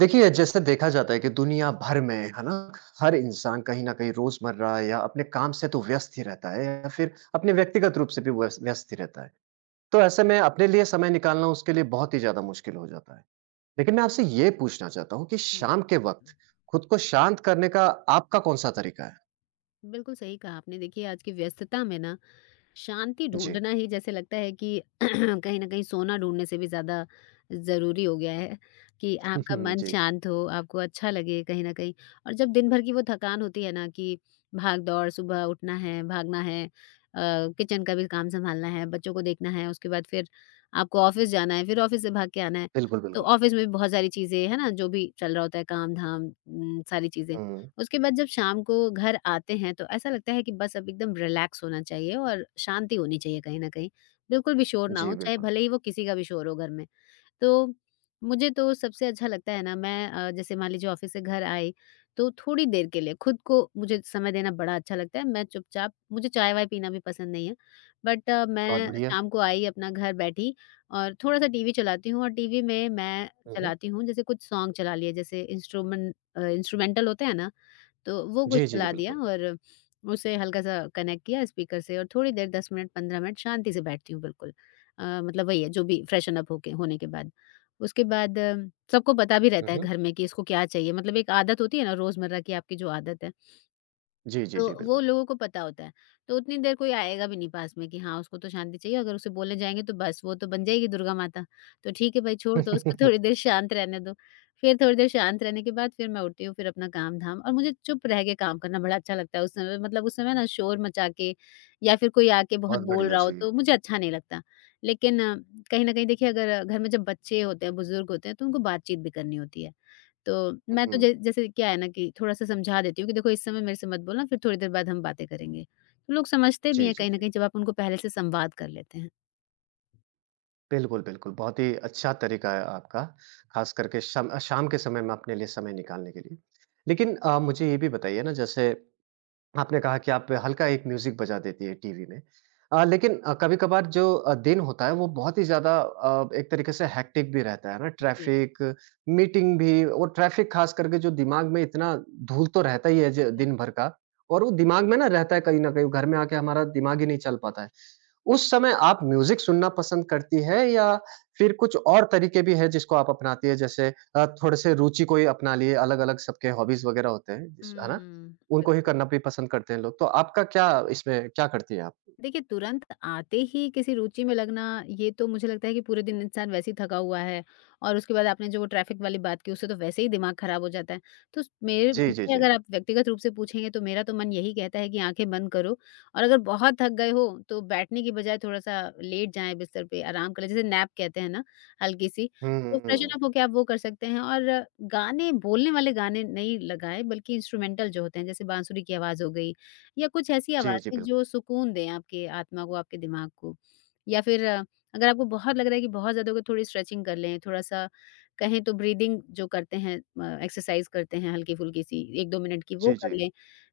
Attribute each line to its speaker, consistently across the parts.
Speaker 1: देखिए, जैसे देखा जाता है कि दुनिया भर में, है ना, हर इंसान कहीं न कहीं रोज़मर्रा या अपने काम से तो व्यस्त ही रहता है या फिर अपने व्यक्तिगत रूप से भी व्यस्त ही रहता है। तो ऐसे में अपने लिए समय निकालना उसके लिए बहुत ही ज़्यादा मुश्किल हो जाता है। लेकिन मैं आपसे ये पूछना चाहता हूँ कि शाम के
Speaker 2: बिल्कुल,
Speaker 1: वक़्त खुद को शांत करने का आपका कौन-सा तरीका है?
Speaker 2: बिल्कुल, सही कहा आपने। देखिए, आज की व्यस्तता में ना, शांति
Speaker 1: जी।
Speaker 2: ढूँढना ही जैसे लगता है कि कहीं न कहीं सोना ढूँढने से भी ज़्यादा ज़रूरी हो गया है कि आपका मन
Speaker 1: जी।
Speaker 2: शांत हो, आपको अच्छा लगे कहीं न कहीं। और जब दिन भर की वो थकान होती है ना, कि भाग-दौड़, सुबह उठना है, भागना है, किचन का भी काम सँभालना है, बच्चों को देखना है, उसके बाद फिर आपको ऑफ़िस जाना है, फिर ऑफ़िस से भाग के आना है।
Speaker 1: बिल्कुल,
Speaker 2: तो
Speaker 1: बिल्कुल।
Speaker 2: ऑफ़िस में भी बहुत सारी चीज़ें है ना, जो भी चल रहा होता है काम-धाम, सारी चीज़ें।
Speaker 1: हुँ।
Speaker 2: उसके बाद जब शाम को घर आते हैं तो ऐसा लगता है कि बस अब एकदम रिलैक्स होना चाहिए और शांति होनी चाहिए कहीं ना कहीं, बिल्कुल भी शोर ना
Speaker 1: जी,
Speaker 2: हो, चाहे
Speaker 1: बिल्कुल।
Speaker 2: भले ही वो किसी का भी शोर हो घर में। तो मुझे तो सबसे अच्छा लगता है ना, मैं जैसे मान लीजिए ऑफिस से घर आई तो थोड़ी देर के लिए खुद को मुझे समय देना बड़ा अच्छा लगता है। मैं चुपचाप, मुझे चाय वाय पीना भी पसंद नहीं है। बट
Speaker 1: बहुत
Speaker 2: मैं
Speaker 1: बढ़िया।
Speaker 2: शाम को आई, अपना घर बैठी और थोड़ा सा टीवी चलाती हूँ। और टीवी में मैं
Speaker 1: हुँ, हुँ।
Speaker 2: चलाती हूँ, जैसे कुछ सॉन्ग चला लिए, जैसे इंस्ट्रूमेंटल होते हैं ना, तो वो
Speaker 1: जी,
Speaker 2: कुछ
Speaker 1: जी, जी,
Speaker 2: चला दिया
Speaker 1: बिल्कुल।
Speaker 2: और उसे हल्का-सा कनेक्ट किया स्पीकर से और थोड़ी देर 10 मिनट 15 मिनट शांति से बैठती हूँ, बिल्कुल। मतलब वही है जो भी फ्रेशन अप होके होने के बाद। उसके बाद सबको पता भी
Speaker 1: हुँ,
Speaker 2: रहता है
Speaker 1: हुँ।
Speaker 2: घर में कि इसको क्या चाहिए, मतलब एक आदत होती है ना रोज़मर्रा की, आपकी जो आदत है
Speaker 1: जी, जी,
Speaker 2: तो
Speaker 1: जी,
Speaker 2: वो
Speaker 1: बिल्कुल।
Speaker 2: लोगों को पता होता है। तो उतनी देर कोई आएगा भी नहीं पास में कि हाँ, उसको तो शांति चाहिए, अगर उसे बोलने जाएँगे तो बस वो तो बन जाएगी दुर्गा माता। तो ठीक है भाई, छोड़ दो उसको, थोड़ी देर शांत रहने दो। फिर थोड़ी देर शांत रहने के बाद फिर मैं उठती हूँ, फिर अपना काम-धाम। और मुझे चुप रह के काम करना बड़ा अच्छा लगता है उस समय, मतलब उस समय ना शोर मचा के या फिर कोई आके बहुत
Speaker 1: बहुत
Speaker 2: बोल
Speaker 1: बढ़िया,
Speaker 2: रहा हो
Speaker 1: जी।
Speaker 2: तो मुझे अच्छा नहीं लगता। लेकिन कहीं न कहीं देखिए, अगर घर में जब बच्चे होते हैं, बुज़ुर्ग होते हैं, तो उनको बातचीत भी करनी होती है। तो मैं तो
Speaker 1: हुँ।
Speaker 2: जै जैसे क्या है ना, कि थोड़ा-सा समझा देती हूँ कि देखो इस समय मेरे से मत बोलना, फिर थोड़ी देर बाद हम बातें करेंगे। तो लोग समझते भी
Speaker 1: जी,
Speaker 2: हैं
Speaker 1: जी,
Speaker 2: कहीं न
Speaker 1: जी।
Speaker 2: कहीं जब आप उनको पहले से संवाद कर लेते हैं।
Speaker 1: बिल्कुल, बिल्कुल। बहुत ही अच्छा तरीका है आपका, ख़ास करके शम शाम के समय में अपने लिए समय निकालने के लिए। लेकिन मुझे ये भी बताइए ना, जैसे आपने कहा कि आप हल्का एक म्यूज़िक बजा देती है टीवी में। लेकिन कभी-कभार जो दिन होता है वो बहुत ही ज़्यादा एक तरीके से हेक्टिक भी रहता है ना,
Speaker 2: जी,
Speaker 1: ट्रैफ़िक, मीटिंग भी और ट्रैफ़िक ख़ास करके जो दिमाग में इतना धूल तो रहता ही है ज दिन
Speaker 2: बिल्कुल।
Speaker 1: भर का और वो दिमाग में ना रहता है कहीं न कहीं, घर में आके हमारा दिमाग ही नहीं चल पाता है। उस समय आप म्यूज़िक सुनना पसंद करती है या फिर कुछ और तरीके भी हैं जिसको आप अपनाती है, जैसे थोड़े-से रुचि कोई अपना लिए अलग-अलग सबके हॉबीज़ वग़ैरह होते हैं, जिस है ना?
Speaker 2: हुँ।
Speaker 1: उनको ही
Speaker 2: बिल्कुल।
Speaker 1: करना भी पसंद करते हैं लोग। तो आपका क्या इसमें क्या करती हैं आप?
Speaker 2: देखिए, तुरंत आते ही किसी रुचि में लगना, ये तो मुझे लगता है कि पूरे दिन इंसान वैसे ही थका हुआ है और उसके बाद आपने जो वो ट्रैफ़िक वाली बात की, उससे तो वैसे ही दिमाग खराब हो जाता है। तो स मेरे
Speaker 1: जी, जी,
Speaker 2: मुझे
Speaker 1: जी।
Speaker 2: अगर आप व्यक्तिगत रूप से पूछेंगे, तो मेरा तो मन यही कहता है कि आँखें बंद करो और अगर बहुत थक गए हो, तो बैठने की बजाय थोड़ा-सा लेट जाएँ बिस्तर पे, आराम कर लें, जिसे नैप कहते हैं ना, हल्की-सी।
Speaker 1: हुँ,
Speaker 2: तो
Speaker 1: हुँ,
Speaker 2: फ्रेशन
Speaker 1: हुँ।
Speaker 2: अप होके आप वो कर सकते हैं और गाने, बोलने वाले गाने नहीं लगाएँ, बल्कि इंस्ट्रूमेंटल जो होते हैं, जैसे बांसुरी की आवाज़ हो गई या कुछ ऐसी
Speaker 1: जी, जी,
Speaker 2: आवाज़ें
Speaker 1: बिल्कुल।
Speaker 2: जो सुकून दें आपके आत्मा को, आपके दिमाग को। या फिर अगर आपको बहुत लग रहा है कि बहुत ज़्यादा हो गया, थोड़ी स्ट्रेचिंग कर लें, थोड़ा-सा कहें तो ब्रीदिंग जो करते हैं, एक्सरसाइज़ करते हैं, हल्की-फुल्की सी 1-2 मिनट की वो
Speaker 1: जी,
Speaker 2: कर
Speaker 1: जी।
Speaker 2: लें।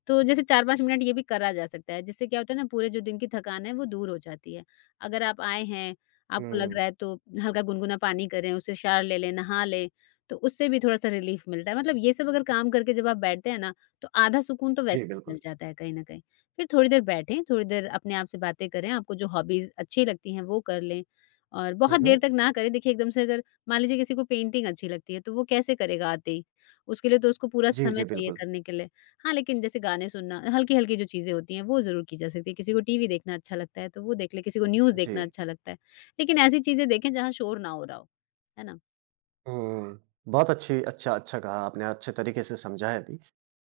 Speaker 2: तो जैसे 4-5 मिनट ये भी करा जा सकता है, जिससे क्या होता है ना, पूरे जो दिन की थकान है वो दूर हो जाती है। अगर आप आए हैं, आपको लग
Speaker 1: हुँ।
Speaker 2: रहा है, तो हल्का गुनगुना पानी करें, उससे शावर ले लें, नहा लें, तो उससे भी थोड़ा-सा रिलीफ़ मिलता है। मतलब ये सब अगर काम करके जब आप बैठते हैं ना, तो आधा सुकून तो वैसे
Speaker 1: जी,
Speaker 2: ही
Speaker 1: बिल्कुल।
Speaker 2: मिल जाता है कहीं न कहीं। फिर थोड़ी देर बैठें, थोड़ी देर अपने आप से बातें करें, आपको जो हॉबीज़ अच्छी लगती हैं वो कर लें और
Speaker 1: हुँ,
Speaker 2: बहुत
Speaker 1: हुँ।
Speaker 2: देर तक ना करें। देखिए एकदम से अगर मान लीजिए किसी को पेंटिंग अच्छी लगती है, तो वो कैसे करेगा आते ही? उसके लिए तो उसको पूरा
Speaker 1: जी, जी,
Speaker 2: समय चाहिए
Speaker 1: बिल्कुल।
Speaker 2: करने के लिए। हाँ, लेकिन जैसे गाने सुनना, हल्की-हल्की जो चीज़ें होती हैं वो ज़रूर की जा सकती है। किसी को टीवी देखना अच्छा लगता है तो वो देख ले, किसी को न्यूज़
Speaker 1: जी।
Speaker 2: देखना अच्छा लगता है। लेकिन ऐसी चीज़ें देखें जहाँ शोर ना हो रहा हो। है ना?
Speaker 1: हुँ। बहुत अच्छी अच्छा अच्छा कहा आपने, अच्छे तरीके से समझाया भी।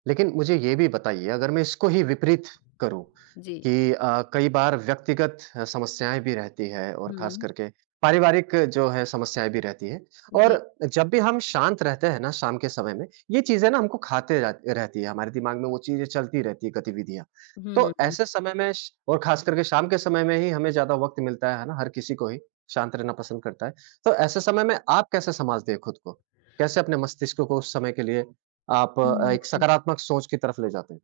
Speaker 1: लेकिन मुझे ये भी बताइए, अगर मैं इसको ही विपरीत करूँ
Speaker 2: जी।
Speaker 1: कि कई बार व्यक्तिगत समस्याएँ भी रहती हैं और ख़ास
Speaker 2: हुँ।
Speaker 1: करके पारिवारिक जो है समस्याएँ भी रहती हैं
Speaker 2: जी।
Speaker 1: और जब भी हम शांत रहते हैं ना शाम के समय में, ये चीज़ें ना हमको खाते रह रहती है, हमारे दिमाग में वो चीज़ें चलती रहती है गतिविधियाँ। तो
Speaker 2: हुँ।
Speaker 1: ऐसे समय में श और ख़ास करके शाम के समय में ही हमें ज़्यादा वक़्त मिलता है ना? हर किसी को ही शांत रहना पसंद करता है। तो ऐसे समय में आप कैसे संभालते हैं खुद को? कैसे अपने मस्तिष्क को उस समय के लिए आप
Speaker 2: हुँ,
Speaker 1: एक
Speaker 2: हुँ।
Speaker 1: सकारात्मक सोच की तरफ ले जाते हैं?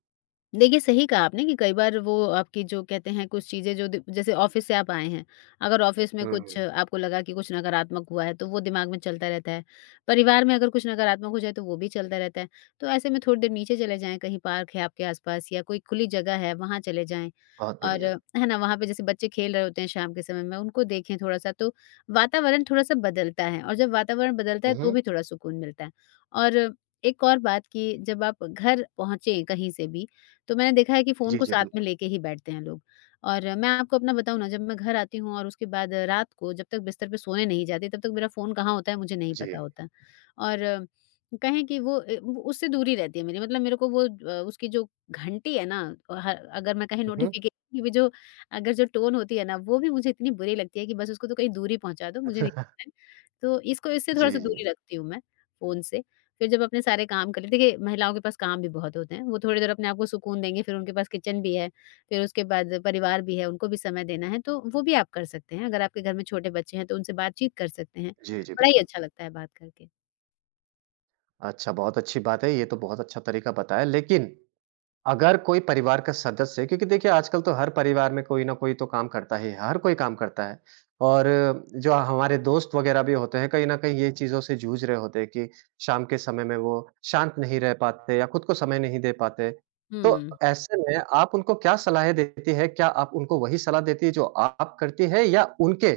Speaker 2: देखिए, सही कहा आपने कि कई बार वो आपकी जो कहते हैं कुछ चीज़ें जो दि जैसे ऑफ़िस से आप आए हैं, अगर ऑफ़िस में
Speaker 1: हुँ,
Speaker 2: कुछ
Speaker 1: हुँ।
Speaker 2: आपको लगा कि कुछ नकारात्मक हुआ है, तो वो दिमाग में चलता रहता है। परिवार में अगर कुछ नकारात्मक हो जाए, तो वो भी चलता रहता है। तो ऐसे में थोड़ी देर नीचे चले जाएँ, कहीं पार्क है आपके आस-पास या कोई खुली जगह है, वहाँ चले जाएँ
Speaker 1: बहुत
Speaker 2: और,
Speaker 1: बढ़िया।
Speaker 2: है ना? वहाँ पे जैसे बच्चे खेल रहे होते हैं शाम के समय में, उनको देखें थोड़ा-सा, तो वातावरण थोड़ा-सा बदलता है और जब वातावरण बदलता
Speaker 1: हुँ,
Speaker 2: है, तो
Speaker 1: हुँ।
Speaker 2: भी थोड़ा सुकून मिलता है। और एक और बात, कि जब आप घर पहुँचे कहीं से भी, तो मैंने देखा है कि फ़ोन
Speaker 1: जी,
Speaker 2: को
Speaker 1: जी,
Speaker 2: साथ में
Speaker 1: बिल्कुल।
Speaker 2: लेके ही बैठते हैं लोग। और मैं आपको अपना बताऊँ ना, जब मैं घर आती हूँ और उसके बाद रात को जब तक बिस्तर पे सोने नहीं जाती, तब तक मेरा फ़ोन कहाँ होता है मुझे नहीं
Speaker 1: जी।
Speaker 2: पता होता। और कहें कि वो वो उससे दूरी रहती है मेरी, मतलब मेरे को वो उसकी जो घंटी है ना, ह अगर मैं कहीं
Speaker 1: हुँ, हुँ।
Speaker 2: नोटिफ़िकेशन की भी जो अगर जो टोन होती है ना, वो भी मुझे इतनी बुरी लगती है कि बस उसको तो कहीं दूर ही पहुँचा दो, मुझे नहीं पता है। तो इसको इससे
Speaker 1: जी,
Speaker 2: थोड़ा-सा
Speaker 1: जी।
Speaker 2: दूरी रखती हूँ मैं फ़ोन से। फिर जब अपने सारे काम कर लिए, देखिए, महिलाओं के पास काम भी बहुत होते हैं, वो थोड़ी देर अपने आप को सुकून देंगी, फिर उनके पास किचन भी है, फिर उसके बाद परिवार भी है, उनको भी समय देना है, तो वो भी आप कर सकते हैं। अगर आपके घर में छोटे बच्चे हैं, तो उनसे बातचीत कर सकते हैं।
Speaker 1: जी, जी,
Speaker 2: बड़ा ही
Speaker 1: बिल्कुल।
Speaker 2: अच्छा लगता है बात करके।
Speaker 1: अच्छा, बहुत अच्छी बात है, ये तो बहुत अच्छा तरीका बताया, लेकिन अगर कोई परिवार का सदस्य, क्योंकि देखिए आजकल तो हर परिवार में कोई ना कोई तो काम करता ही है, हर कोई काम करता है और जो हमारे दोस्त वगैरह भी होते हैं, कहीं न कहीं ये चीज़ों से जूझ रहे होते हैं कि शाम के समय में वो शांत नहीं रह पाते या खुद को समय नहीं दे पाते। तो
Speaker 2: हुँ।
Speaker 1: ऐसे में आप उनको क्या सलाहें देती हैं? क्या आप उनको वही सलाह देती है जो आप करती हैं, या उनके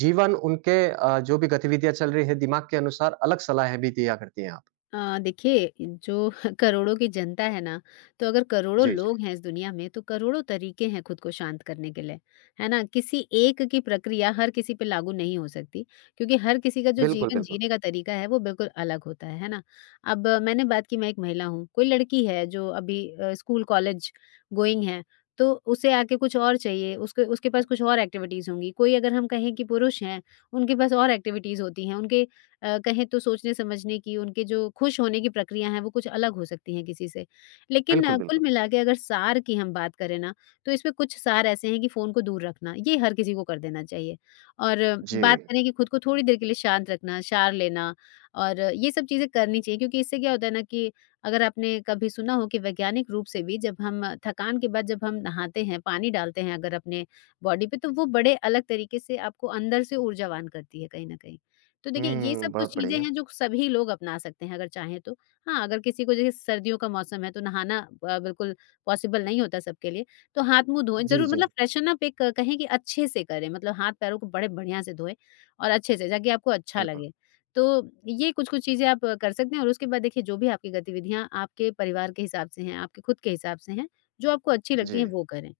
Speaker 1: जीवन, उनके जो भी गतिविधियाँ चल रही है दिमाग के अनुसार अलग सलाहें भी दिया करती हैं आप?
Speaker 2: देखिए जो करोड़ों की जनता है ना, तो अगर करोड़ों
Speaker 1: जी, जी।
Speaker 2: लोग हैं इस दुनिया में, तो करोड़ों तरीके हैं खुद को शांत करने के लिए, है ना? किसी एक की प्रक्रिया हर किसी पे लागू नहीं हो सकती, क्योंकि हर किसी का जो
Speaker 1: बिल्कुल,
Speaker 2: जीवन
Speaker 1: बिल्कुल।
Speaker 2: जीने का तरीका है वो बिल्कुल अलग होता है ना? अब मैंने बात की, मैं एक महिला हूँ, कोई लड़की है जो अभी स्कूल कॉलेज गोइंग है, तो उसे आके कुछ और चाहिए, उसके उसके पास कुछ और एक्टिविटीज़ होंगी। कोई अगर हम कहें कि पुरुष हैं, उनके पास और एक्टिविटीज़ होती हैं, उनके कहें तो सोचने समझने की, उनके जो खुश होने की प्रक्रिया है वो कुछ अलग हो सकती हैं किसी से। लेकिन
Speaker 1: बिल्कुल,
Speaker 2: कुल
Speaker 1: बिल्कुल।
Speaker 2: मिला के अगर सार की हम बात करें ना, तो इसमें कुछ सार ऐसे हैं कि फ़ोन को दूर रखना, ये हर किसी को कर देना चाहिए। और
Speaker 1: जी।
Speaker 2: बात करें कि खुद को थोड़ी देर के लिए शांत रखना, सार लेना और ये सब चीज़ें करनी चाहिए, क्योंकि इससे क्या होता है ना, कि अगर आपने कभी सुना हो कि वैज्ञानिक रूप से भी जब हम थकान के बाद जब हम नहाते हैं, पानी डालते हैं अगर अपने बॉडी पे, तो वो बड़े अलग तरीके से आपको अंदर से ऊर्जावान करती है कहीं न कहीं। तो देखिए ये
Speaker 1: हुँ,
Speaker 2: सब कुछ
Speaker 1: बहुत
Speaker 2: चीज़ें
Speaker 1: बढ़िया।
Speaker 2: हैं जो सभी लोग अपना सकते हैं अगर चाहें तो। हाँ, अगर किसी को जैसे सर्दियों का मौसम है तो नहाना बिल्कुल पॉसिबल नहीं होता सबके लिए, तो हाथ-मुँह धोएँ
Speaker 1: जी,
Speaker 2: ज़रूर,
Speaker 1: जी।
Speaker 2: मतलब फ्रेशन अप एक कहें कि अच्छे से करें, मतलब हाथ-पैरों को बड़े बढ़िया से धोएँ और अच्छे से, ताकि आपको अच्छा
Speaker 1: बिल्कुल,
Speaker 2: लगे। तो ये कुछ-कुछ चीज़ें आप कर सकते हैं और उसके बाद देखिए जो भी आपकी गतिविधियाँ आपके परिवार के हिसाब से हैं, आपके खुद के हिसाब से हैं, जो आपको अच्छी
Speaker 1: जी।
Speaker 2: लगती हैं वो करें।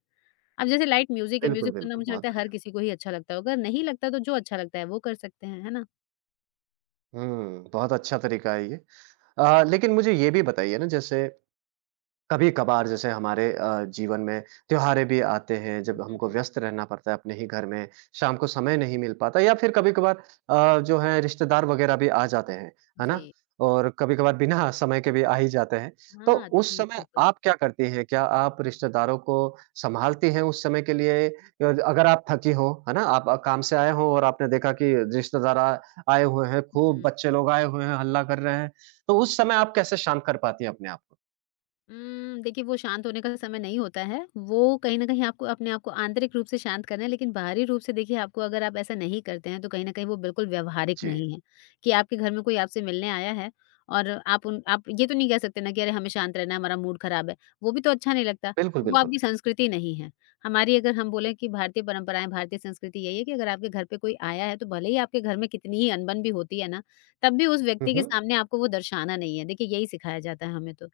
Speaker 2: अब जैसे लाइट म्यूज़िक है,
Speaker 1: बिल्कुल,
Speaker 2: म्यूज़िक सुनना
Speaker 1: बिल्कुल,
Speaker 2: मुझे
Speaker 1: बहुत
Speaker 2: लगता है हर
Speaker 1: बढ़िया।
Speaker 2: किसी को ही अच्छा लगता होगा, नहीं लगता तो जो अच्छा लगता है वो कर सकते हैं, है ना?
Speaker 1: हुँ, बहुत अच्छा तरीका है ये। लेकिन मुझे ये भी बताइए ना, जैसे कभी-कभार जैसे हमारे जीवन में त्योहारें भी आते हैं, जब हमको
Speaker 2: हुँ।
Speaker 1: व्यस्त रहना पड़ता है अपने ही घर में, शाम को समय नहीं मिल पाता या फिर कभी-कभार जो है रिश्तेदार वगैरह भी आ जाते हैं, है ना?
Speaker 2: जी।
Speaker 1: और कभी-कभार बिना समय के भी आ ही जाते हैं। तो
Speaker 2: हाँ,
Speaker 1: उस
Speaker 2: थी
Speaker 1: समय
Speaker 2: बिल्कुल।
Speaker 1: आप क्या करती हैं? क्या आप रिश्तेदारों को संभालती हैं उस समय के लिए? या अगर आप थकी हो, है ना? आप काम से आए हो और आपने देखा कि रिश्तेदार आ आए हुए हैं,
Speaker 2: हुँ,
Speaker 1: खूब
Speaker 2: हुँ।
Speaker 1: बच्चे लोग आए हुए हैं, हल्ला कर रहे हैं, तो उस समय आप कैसे शांत कर पाती हैं अपने आप को?
Speaker 2: देखिए वो शांत होने का समय नहीं होता है। वो कहीं न कहीं आपको अपने आप को आंतरिक रूप से शांत करना है, लेकिन बाहरी रूप से देखिए, आपको अगर आप ऐसा नहीं करते हैं, तो कहीं न कहीं वो बिल्कुल व्यावहारिक
Speaker 1: जी।
Speaker 2: नहीं है। कि आपके घर में कोई आपसे मिलने आया है और आप उन आप ये तो नहीं कह सकते ना कि अरे, हमें शांत रहना है, हमारा मूड खराब है। वो भी तो अच्छा नहीं लगता,
Speaker 1: बिल्कुल,
Speaker 2: वो
Speaker 1: बिल्कुल।
Speaker 2: आपकी संस्कृति नहीं है। हमारी अगर हम बोलें, कि भारतीय परंपराएँ, भारतीय संस्कृति यही है कि अगर आपके घर पे कोई आया है, तो भले ही आपके घर में कितनी ही अनबन भी होती है ना, तब भी उस
Speaker 1: हुँ,
Speaker 2: व्यक्ति के
Speaker 1: हुँ।
Speaker 2: सामने आपको वो दर्शाना नहीं है। देखिए, यही सिखाया जाता है हमें तो।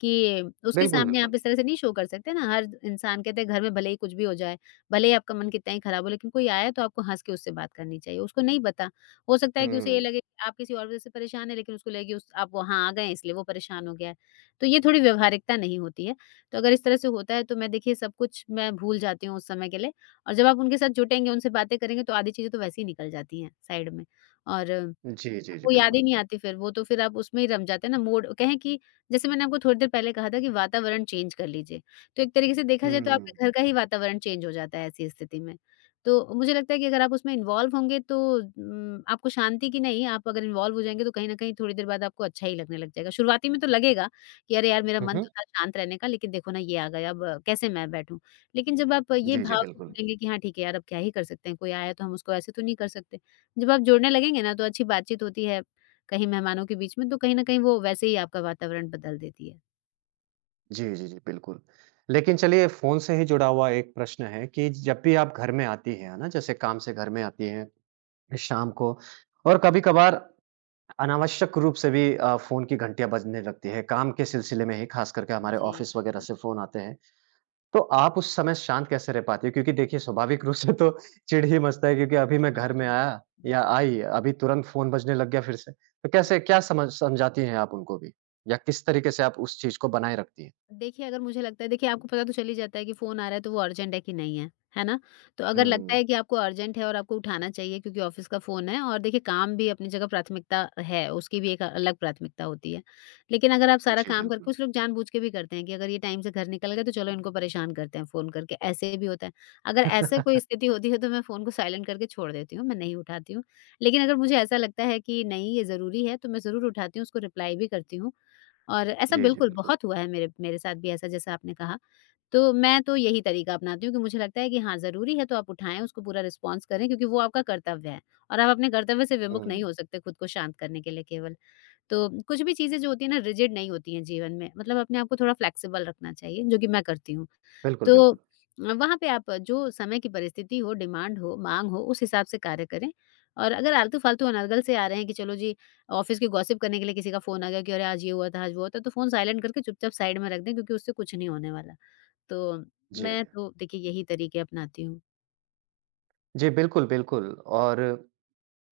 Speaker 2: कि उसके
Speaker 1: बिल्कुल,
Speaker 2: सामने
Speaker 1: बिल्कुल।
Speaker 2: आप इस तरह से नहीं शो कर सकते ना, हर इंसान कहते हैं, घर में भले ही कुछ भी हो जाए, भले ही आपका मन कितना ही खराब हो, लेकिन कोई आया तो आपको हँस के उससे बात करनी चाहिए। उसको नहीं पता, हो सकता है कि उसे ये
Speaker 1: हुँ।
Speaker 2: लगे कि आप किसी और वज़ह से परेशान हैं, लेकिन उसको लगे कि उस आप वहाँ आ गए हैं इसलिए वो परेशान हो गया है। तो ये थोड़ी व्यावहारिकता नहीं होती है, तो अगर इस तरह से होता है तो मैं, देखिए, सब कुछ मैं भूल जाती हूँ उस समय के लिए। और जब आप उनके साथ जुटेंगे, उनसे बातें करेंगे, तो आधी चीज़ें तो वैसे ही निकल जाती हैं साइड में और
Speaker 1: जी, जी, जी,
Speaker 2: वो याद
Speaker 1: बिल्कुल।
Speaker 2: ही नहीं आती फिर, वो तो फिर आप उसमें ही रम जाते हैं ना। मूड कहें कि जैसे मैंने आपको थोड़ी देर पहले कहा था कि वातावरण चेंज कर लीजिए। तो एक तरीके से देखा जाए तो, जी,
Speaker 1: हुँ।
Speaker 2: आपके घर का ही वातावरण चेंज हो जाता है ऐसी स्थिति में। तो मुझे लगता है कि अगर आप उसमें इन्वॉल्व होंगे तो आपको शांति की नहीं, आप अगर इन्वॉल्व हो जाएँगे तो कहीं न कहीं थोड़ी देर बाद आपको अच्छा ही लगने लग जाएगा। शुरुआती में तो लगेगा कि अरे यार, मेरा
Speaker 1: हुँ,
Speaker 2: मन
Speaker 1: हुँ।
Speaker 2: तो था शांत रहने का, लेकिन देखो ना ये आ गया, अब कैसे मैं बैठूँ? लेकिन जब आप ये
Speaker 1: जी, जी,
Speaker 2: भाव से
Speaker 1: बिल्कुल।
Speaker 2: जुड़ेंगे कि हाँ ठीक है यार, अब क्या ही कर सकते हैं, कोई आया तो हम उसको ऐसे तो नहीं कर सकते। जब आप जुड़ने लगेंगे ना, तो अच्छी बातचीत होती है कहीं मेहमानों के बीच में, तो कहीं न कहीं वो वैसे ही आपका वातावरण बदल देती है।
Speaker 1: जी, जी, जी, बिल्कुल। लेकिन चलिए, फ़ोन से ही जुड़ा हुआ एक प्रश्न है कि जब भी आप घर में आती हैं, है ना? जैसे काम से घर में आती हैं शाम को और कभी-कभार अनावश्यक रूप से भी फ़ोन की घंटियाँ बजने लगती हैं। काम के सिलसिले में ही ख़ास करके हमारे
Speaker 2: जी,
Speaker 1: ऑफ़िस वग़ैरह
Speaker 2: बिल्कुल।
Speaker 1: से फ़ोन आते हैं। तो आप उस समय शांत कैसे रह पाती हो? क्योंकि देखिए स्वाभाविक रूप से तो चिढ़ ही मचता है, क्योंकि अभी मैं घर में
Speaker 2: हाँ,
Speaker 1: आया या
Speaker 2: बिल्कुल।
Speaker 1: आई, अभी तुरंत फ़ोन बजने लग गया फिर से। तो
Speaker 2: हुँ।
Speaker 1: कैसे क्या समझाती हैं आप उनको भी? या किस तरीके से आप उस चीज़ को बनाए रखती हैं?
Speaker 2: देखिए, अगर मुझे लगता है, देखिए आपको पता तो चल ही जाता है कि फ़ोन आ रहा है तो वो अर्जेंट है कि नहीं है, है ना? तो अगर लगता
Speaker 1: हुँ।
Speaker 2: है कि आपको अर्जेंट है और आपको उठाना चाहिए क्योंकि ऑफ़िस का फ़ोन है, और देखिए काम भी अपनी जगह प्राथमिकता है, उसकी भी एक अलग प्राथमिकता होती है। लेकिन अगर आप सारा
Speaker 1: जी,
Speaker 2: काम कर,
Speaker 1: बिल्कुल।
Speaker 2: कुछ लोग जानबूझ के भी करते हैं कि अगर ये टाइम से घर निकल गए तो चलो इनको परेशान करते हैं फ़ोन करके, ऐसे भी होता है। अगर ऐसे कोई स्थिति होती है तो मैं फ़ोन को साइलेंट करके छोड़ देती हूँ, मैं नहीं उठाती हूँ। लेकिन अगर मुझे ऐसा लगता है कि नहीं, ये ज़रूरी है, तो मैं ज़रूर उठाती हूँ, उसको रिप्लाई भी करती हूँ। और ऐसा
Speaker 1: जी, जी,
Speaker 2: बिल्कुल
Speaker 1: बिल्कुल।
Speaker 2: बहुत हुआ है मेरे मेरे साथ भी, ऐसा जैसा आपने कहा। तो मैं तो यही तरीका अपनाती हूँ कि मुझे लगता है कि हाँ, ज़रूरी है तो आप उठाएँ, उसको पूरा रिस्पॉन्स करें क्योंकि वो आपका कर्तव्य है, और आप अपने कर्तव्य से
Speaker 1: हुँ।
Speaker 2: विमुख नहीं हो सकते खुद को शांत करने के लिए केवल। तो कुछ भी चीज़ें जो होती हैं ना, रिजिड नहीं होती हैं जीवन में, मतलब अपने आप को थोड़ा फ्लेक्सिबल रखना चाहिए, जो कि मैं करती हूँ।
Speaker 1: बिल्कुल,
Speaker 2: तो
Speaker 1: बिल्कुल।
Speaker 2: वहाँ पे आप, जो समय की परिस्थिति हो, डिमांड हो, माँग हो, उस हिसाब से कार्य करें। और अगर आलतू-फालतू अनर्गल से आ रहे हैं कि चलो जी, ऑफ़िस के गॉसिप करने के लिए किसी का फ़ोन आ गया कि अरे! आज ये हुआ था, आज वो हुआ था, तो फ़ोन साइलेंट करके चुपचाप साइड में रख दें क्योंकि उससे कुछ नहीं होने वाला। तो
Speaker 1: जी।
Speaker 2: मैं तो देखिए यही तरीके अपनाती हूँ।
Speaker 1: जी, बिल्कुल, बिल्कुल। और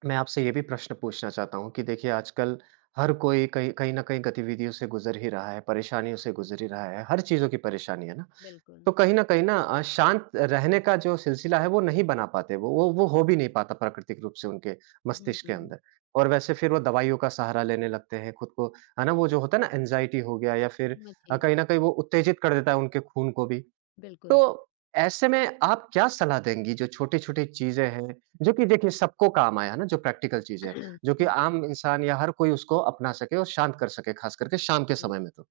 Speaker 1: मैं आपसे ये भी प्रश्न पूछना चाहता हूँ कि देखिए आजकल हर कोई कहीं कहीं न कहीं गतिविधियों से गुज़र ही रहा है, परेशानियों से गुज़र ही रहा है, हर चीज़ों की परेशानी है ना? तो
Speaker 2: बिल्कुल।
Speaker 1: कहीं न कहीं ना शांत रहने का जो सिलसिला है वो नहीं बना पाते, वो हो भी नहीं पाता प्राकृतिक रूप से उनके
Speaker 2: हुँ,
Speaker 1: मस्तिष्क के
Speaker 2: हुँ।
Speaker 1: अंदर। और वैसे फिर वो दवाइयों का सहारा लेने लगते हैं खुद को, है ना? वो जो होता है ना, एंग्ज़ायटी हो गया या फिर
Speaker 2: समझी।
Speaker 1: कहीं न कहीं वो उत्तेजित कर देता है उनके खून को भी। तो
Speaker 2: बिल्कुल।
Speaker 1: ऐसे में आप क्या सलाह देंगी जो छोटी-छोटी चीज़ें हैं, जो कि देखिए सबको काम आया है ना, जो प्रैक्टिकल चीज़ें हैं, जो कि
Speaker 2: हुँ,
Speaker 1: आम इंसान या हर कोई उसको अपना सके और शांत कर सके, ख़ास करके शाम के
Speaker 2: जी।
Speaker 1: समय में तो?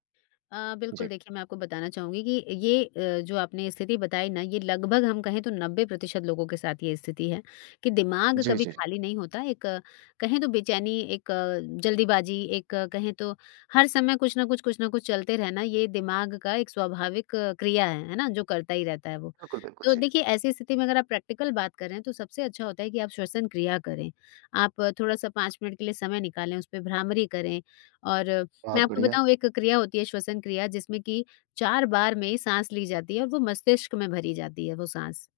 Speaker 1: जी।
Speaker 2: बिल्कुल, देखिए मैं आपको बताना चाहूँगी कि ये जो आपने स्थिति बताई ना, ये लगभग, हम कहें तो, 90% लोगों के साथ ये स्थिति है कि दिमाग
Speaker 1: जी,
Speaker 2: कभी
Speaker 1: जी।
Speaker 2: खाली नहीं होता। एक कहें तो बेचैनी, एक जल्दीबाजी, एक कहें तो हर समय कुछ ना कुछ चलते रहना, ये दिमाग का एक स्वाभाविक क्रिया है ना, जो करता ही रहता है वो।
Speaker 1: बिल्कुल, बिल्कुल।
Speaker 2: तो
Speaker 1: जी।
Speaker 2: देखिए ऐसी स्थिति में अगर आप प्रैक्टिकल बात करें, तो सबसे अच्छा होता है कि आप श्वसन क्रिया करें। आप थोड़ा सा 5 मिनट के लिए समय निकालें, उस पर भ्रामरी करें। और मैं
Speaker 1: बहुत
Speaker 2: आपको
Speaker 1: बढ़िया।
Speaker 2: बताऊँ, एक क्रिया होती है श्वसन क्रिया जिसमें कि 4 बार में साँस ली जाती है, और वो मस्तिष्क में भरी जाती है वो साँस।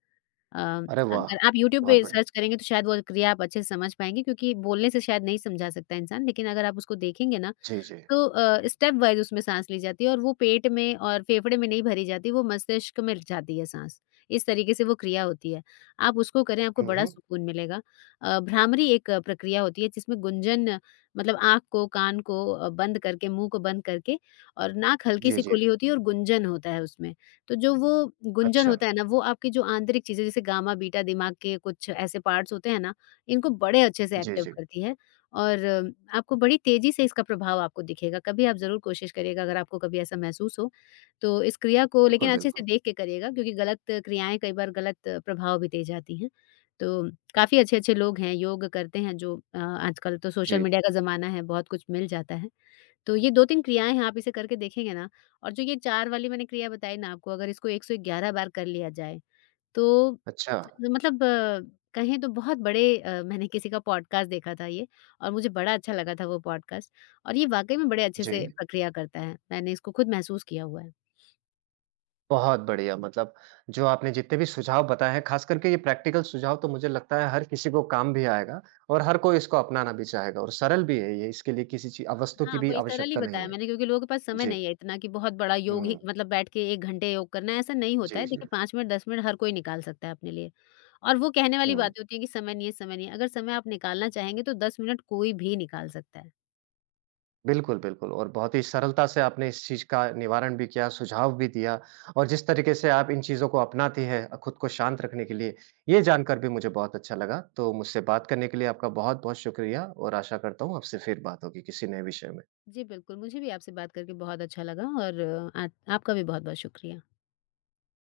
Speaker 1: अरे वाह!
Speaker 2: अगर आप यूट्यूब
Speaker 1: बहुत
Speaker 2: पे
Speaker 1: बढ़िया।
Speaker 2: सर्च करेंगे तो शायद वो क्रिया आप अच्छे से समझ पाएँगे, क्योंकि बोलने से शायद नहीं समझा सकता इंसान, लेकिन अगर आप उसको देखेंगे ना,
Speaker 1: जी, जी।
Speaker 2: तो स्टेप वाइज़ उसमें साँस ली जाती है, और वो पेट में और फेफड़े में नहीं भरी जाती, वो मस्तिष्क में जाती है साँस। इस तरीके से वो क्रिया होती है। आप उसको करें, आपको
Speaker 1: हुँ,
Speaker 2: बड़ा
Speaker 1: हुँ।
Speaker 2: सुकून मिलेगा। भ्रामरी एक प्रक्रिया होती है जिसमें गुंजन, मतलब आँख को, कान को बंद करके, मुँह को बंद करके, और नाक हल्की
Speaker 1: जी,
Speaker 2: सी
Speaker 1: जी।
Speaker 2: खुली होती है और गुंजन होता है उसमें। तो जो वो गुंजन
Speaker 1: अच्छा।
Speaker 2: होता है ना, वो आपकी जो आंतरिक चीज़ें, जैसे गामा, बीटा, दिमाग के कुछ ऐसे पार्ट्स होते हैं ना, इनको बड़े अच्छे से
Speaker 1: जी,
Speaker 2: एक्टिव
Speaker 1: जी।
Speaker 2: करती है। और आपको बड़ी तेज़ी से इसका प्रभाव आपको दिखेगा। कभी आप ज़रूर कोशिश करिएगा, अगर आपको कभी ऐसा महसूस हो, तो इस क्रिया को,
Speaker 1: बिल्कुल,
Speaker 2: लेकिन अच्छे से
Speaker 1: बिल्कुल।
Speaker 2: देख के करिएगा, क्योंकि गलत क्रियाएँ कई बार गलत प्रभाव भी दे जाती हैं। तो काफ़ी अच्छे-अच्छे लोग हैं, योग करते हैं जो, आजकल तो सोशल
Speaker 1: जी।
Speaker 2: मीडिया का ज़माना है, बहुत कुछ मिल जाता है। तो ये 2-3 क्रियाएँ हैं, आप इसे करके देखेंगे ना। और जो ये 4 वाली मैंने क्रिया बताई ना आपको, अगर इसको 111 बार कर लिया जाए, तो
Speaker 1: अच्छा।
Speaker 2: मतलब, कहें तो बहुत बड़े, मैंने किसी का पॉडकास्ट देखा था ये, और मुझे बड़ा अच्छा लगा था वो पॉडकास्ट, और ये वाक़ई में बड़े अच्छे
Speaker 1: जी।
Speaker 2: से प्रक्रिया करता है। मैंने इसको खुद महसूस किया हुआ है।
Speaker 1: बहुत बढ़िया, मतलब जो आपने जितने भी सुझाव बताए हैं, ख़ास करके ये प्रैक्टिकल सुझाव तो मुझे लगता है हर किसी को काम भी आएगा और हर कोई इसको अपनाना भी चाहेगा, और सरल भी है ये, इसके लिए किसी ची वस्तु की
Speaker 2: हाँ,
Speaker 1: भी
Speaker 2: वही सरल ही
Speaker 1: आवश्यकता नहीं
Speaker 2: बताया
Speaker 1: है।
Speaker 2: मैंने, क्योंकि लोगों के पास समय
Speaker 1: जी।
Speaker 2: नहीं है इतना कि बहुत बड़ा योग ही,
Speaker 1: हुँ।
Speaker 2: मतलब बैठ के 1 घंटे योग करना है, ऐसा नहीं होता
Speaker 1: जी,
Speaker 2: है।
Speaker 1: जी।
Speaker 2: देखिए 5 मिनट, 10 मिनट हर कोई निकाल सकता है अपने लिए। और वो कहने वाली
Speaker 1: हुँ।
Speaker 2: बातें होती है कि समय नहीं है, समय नहीं है। अगर समय आप निकालना चाहेंगे तो 10 मिनट कोई भी निकाल सकता है।
Speaker 1: बिल्कुल, बिल्कुल और बहुत ही सरलता से आपने इस चीज़ का निवारण भी किया, सुझाव भी दिया और जिस तरीके से आप इन चीज़ों को अपनाती हैं खुद को शांत रखने के लिए, ये जानकर भी मुझे बहुत अच्छा लगा। तो मुझसे बात करने के लिए आपका बहुत-बहुत शुक्रिया और आशा करता हूँ आपसे फिर बात होगी किसी नए विषय में।
Speaker 2: जी, बिल्कुल, मुझे भी आपसे बात करके बहुत अच्छा लगा और अ, आ आपका भी बहुत-बहुत शुक्रिया।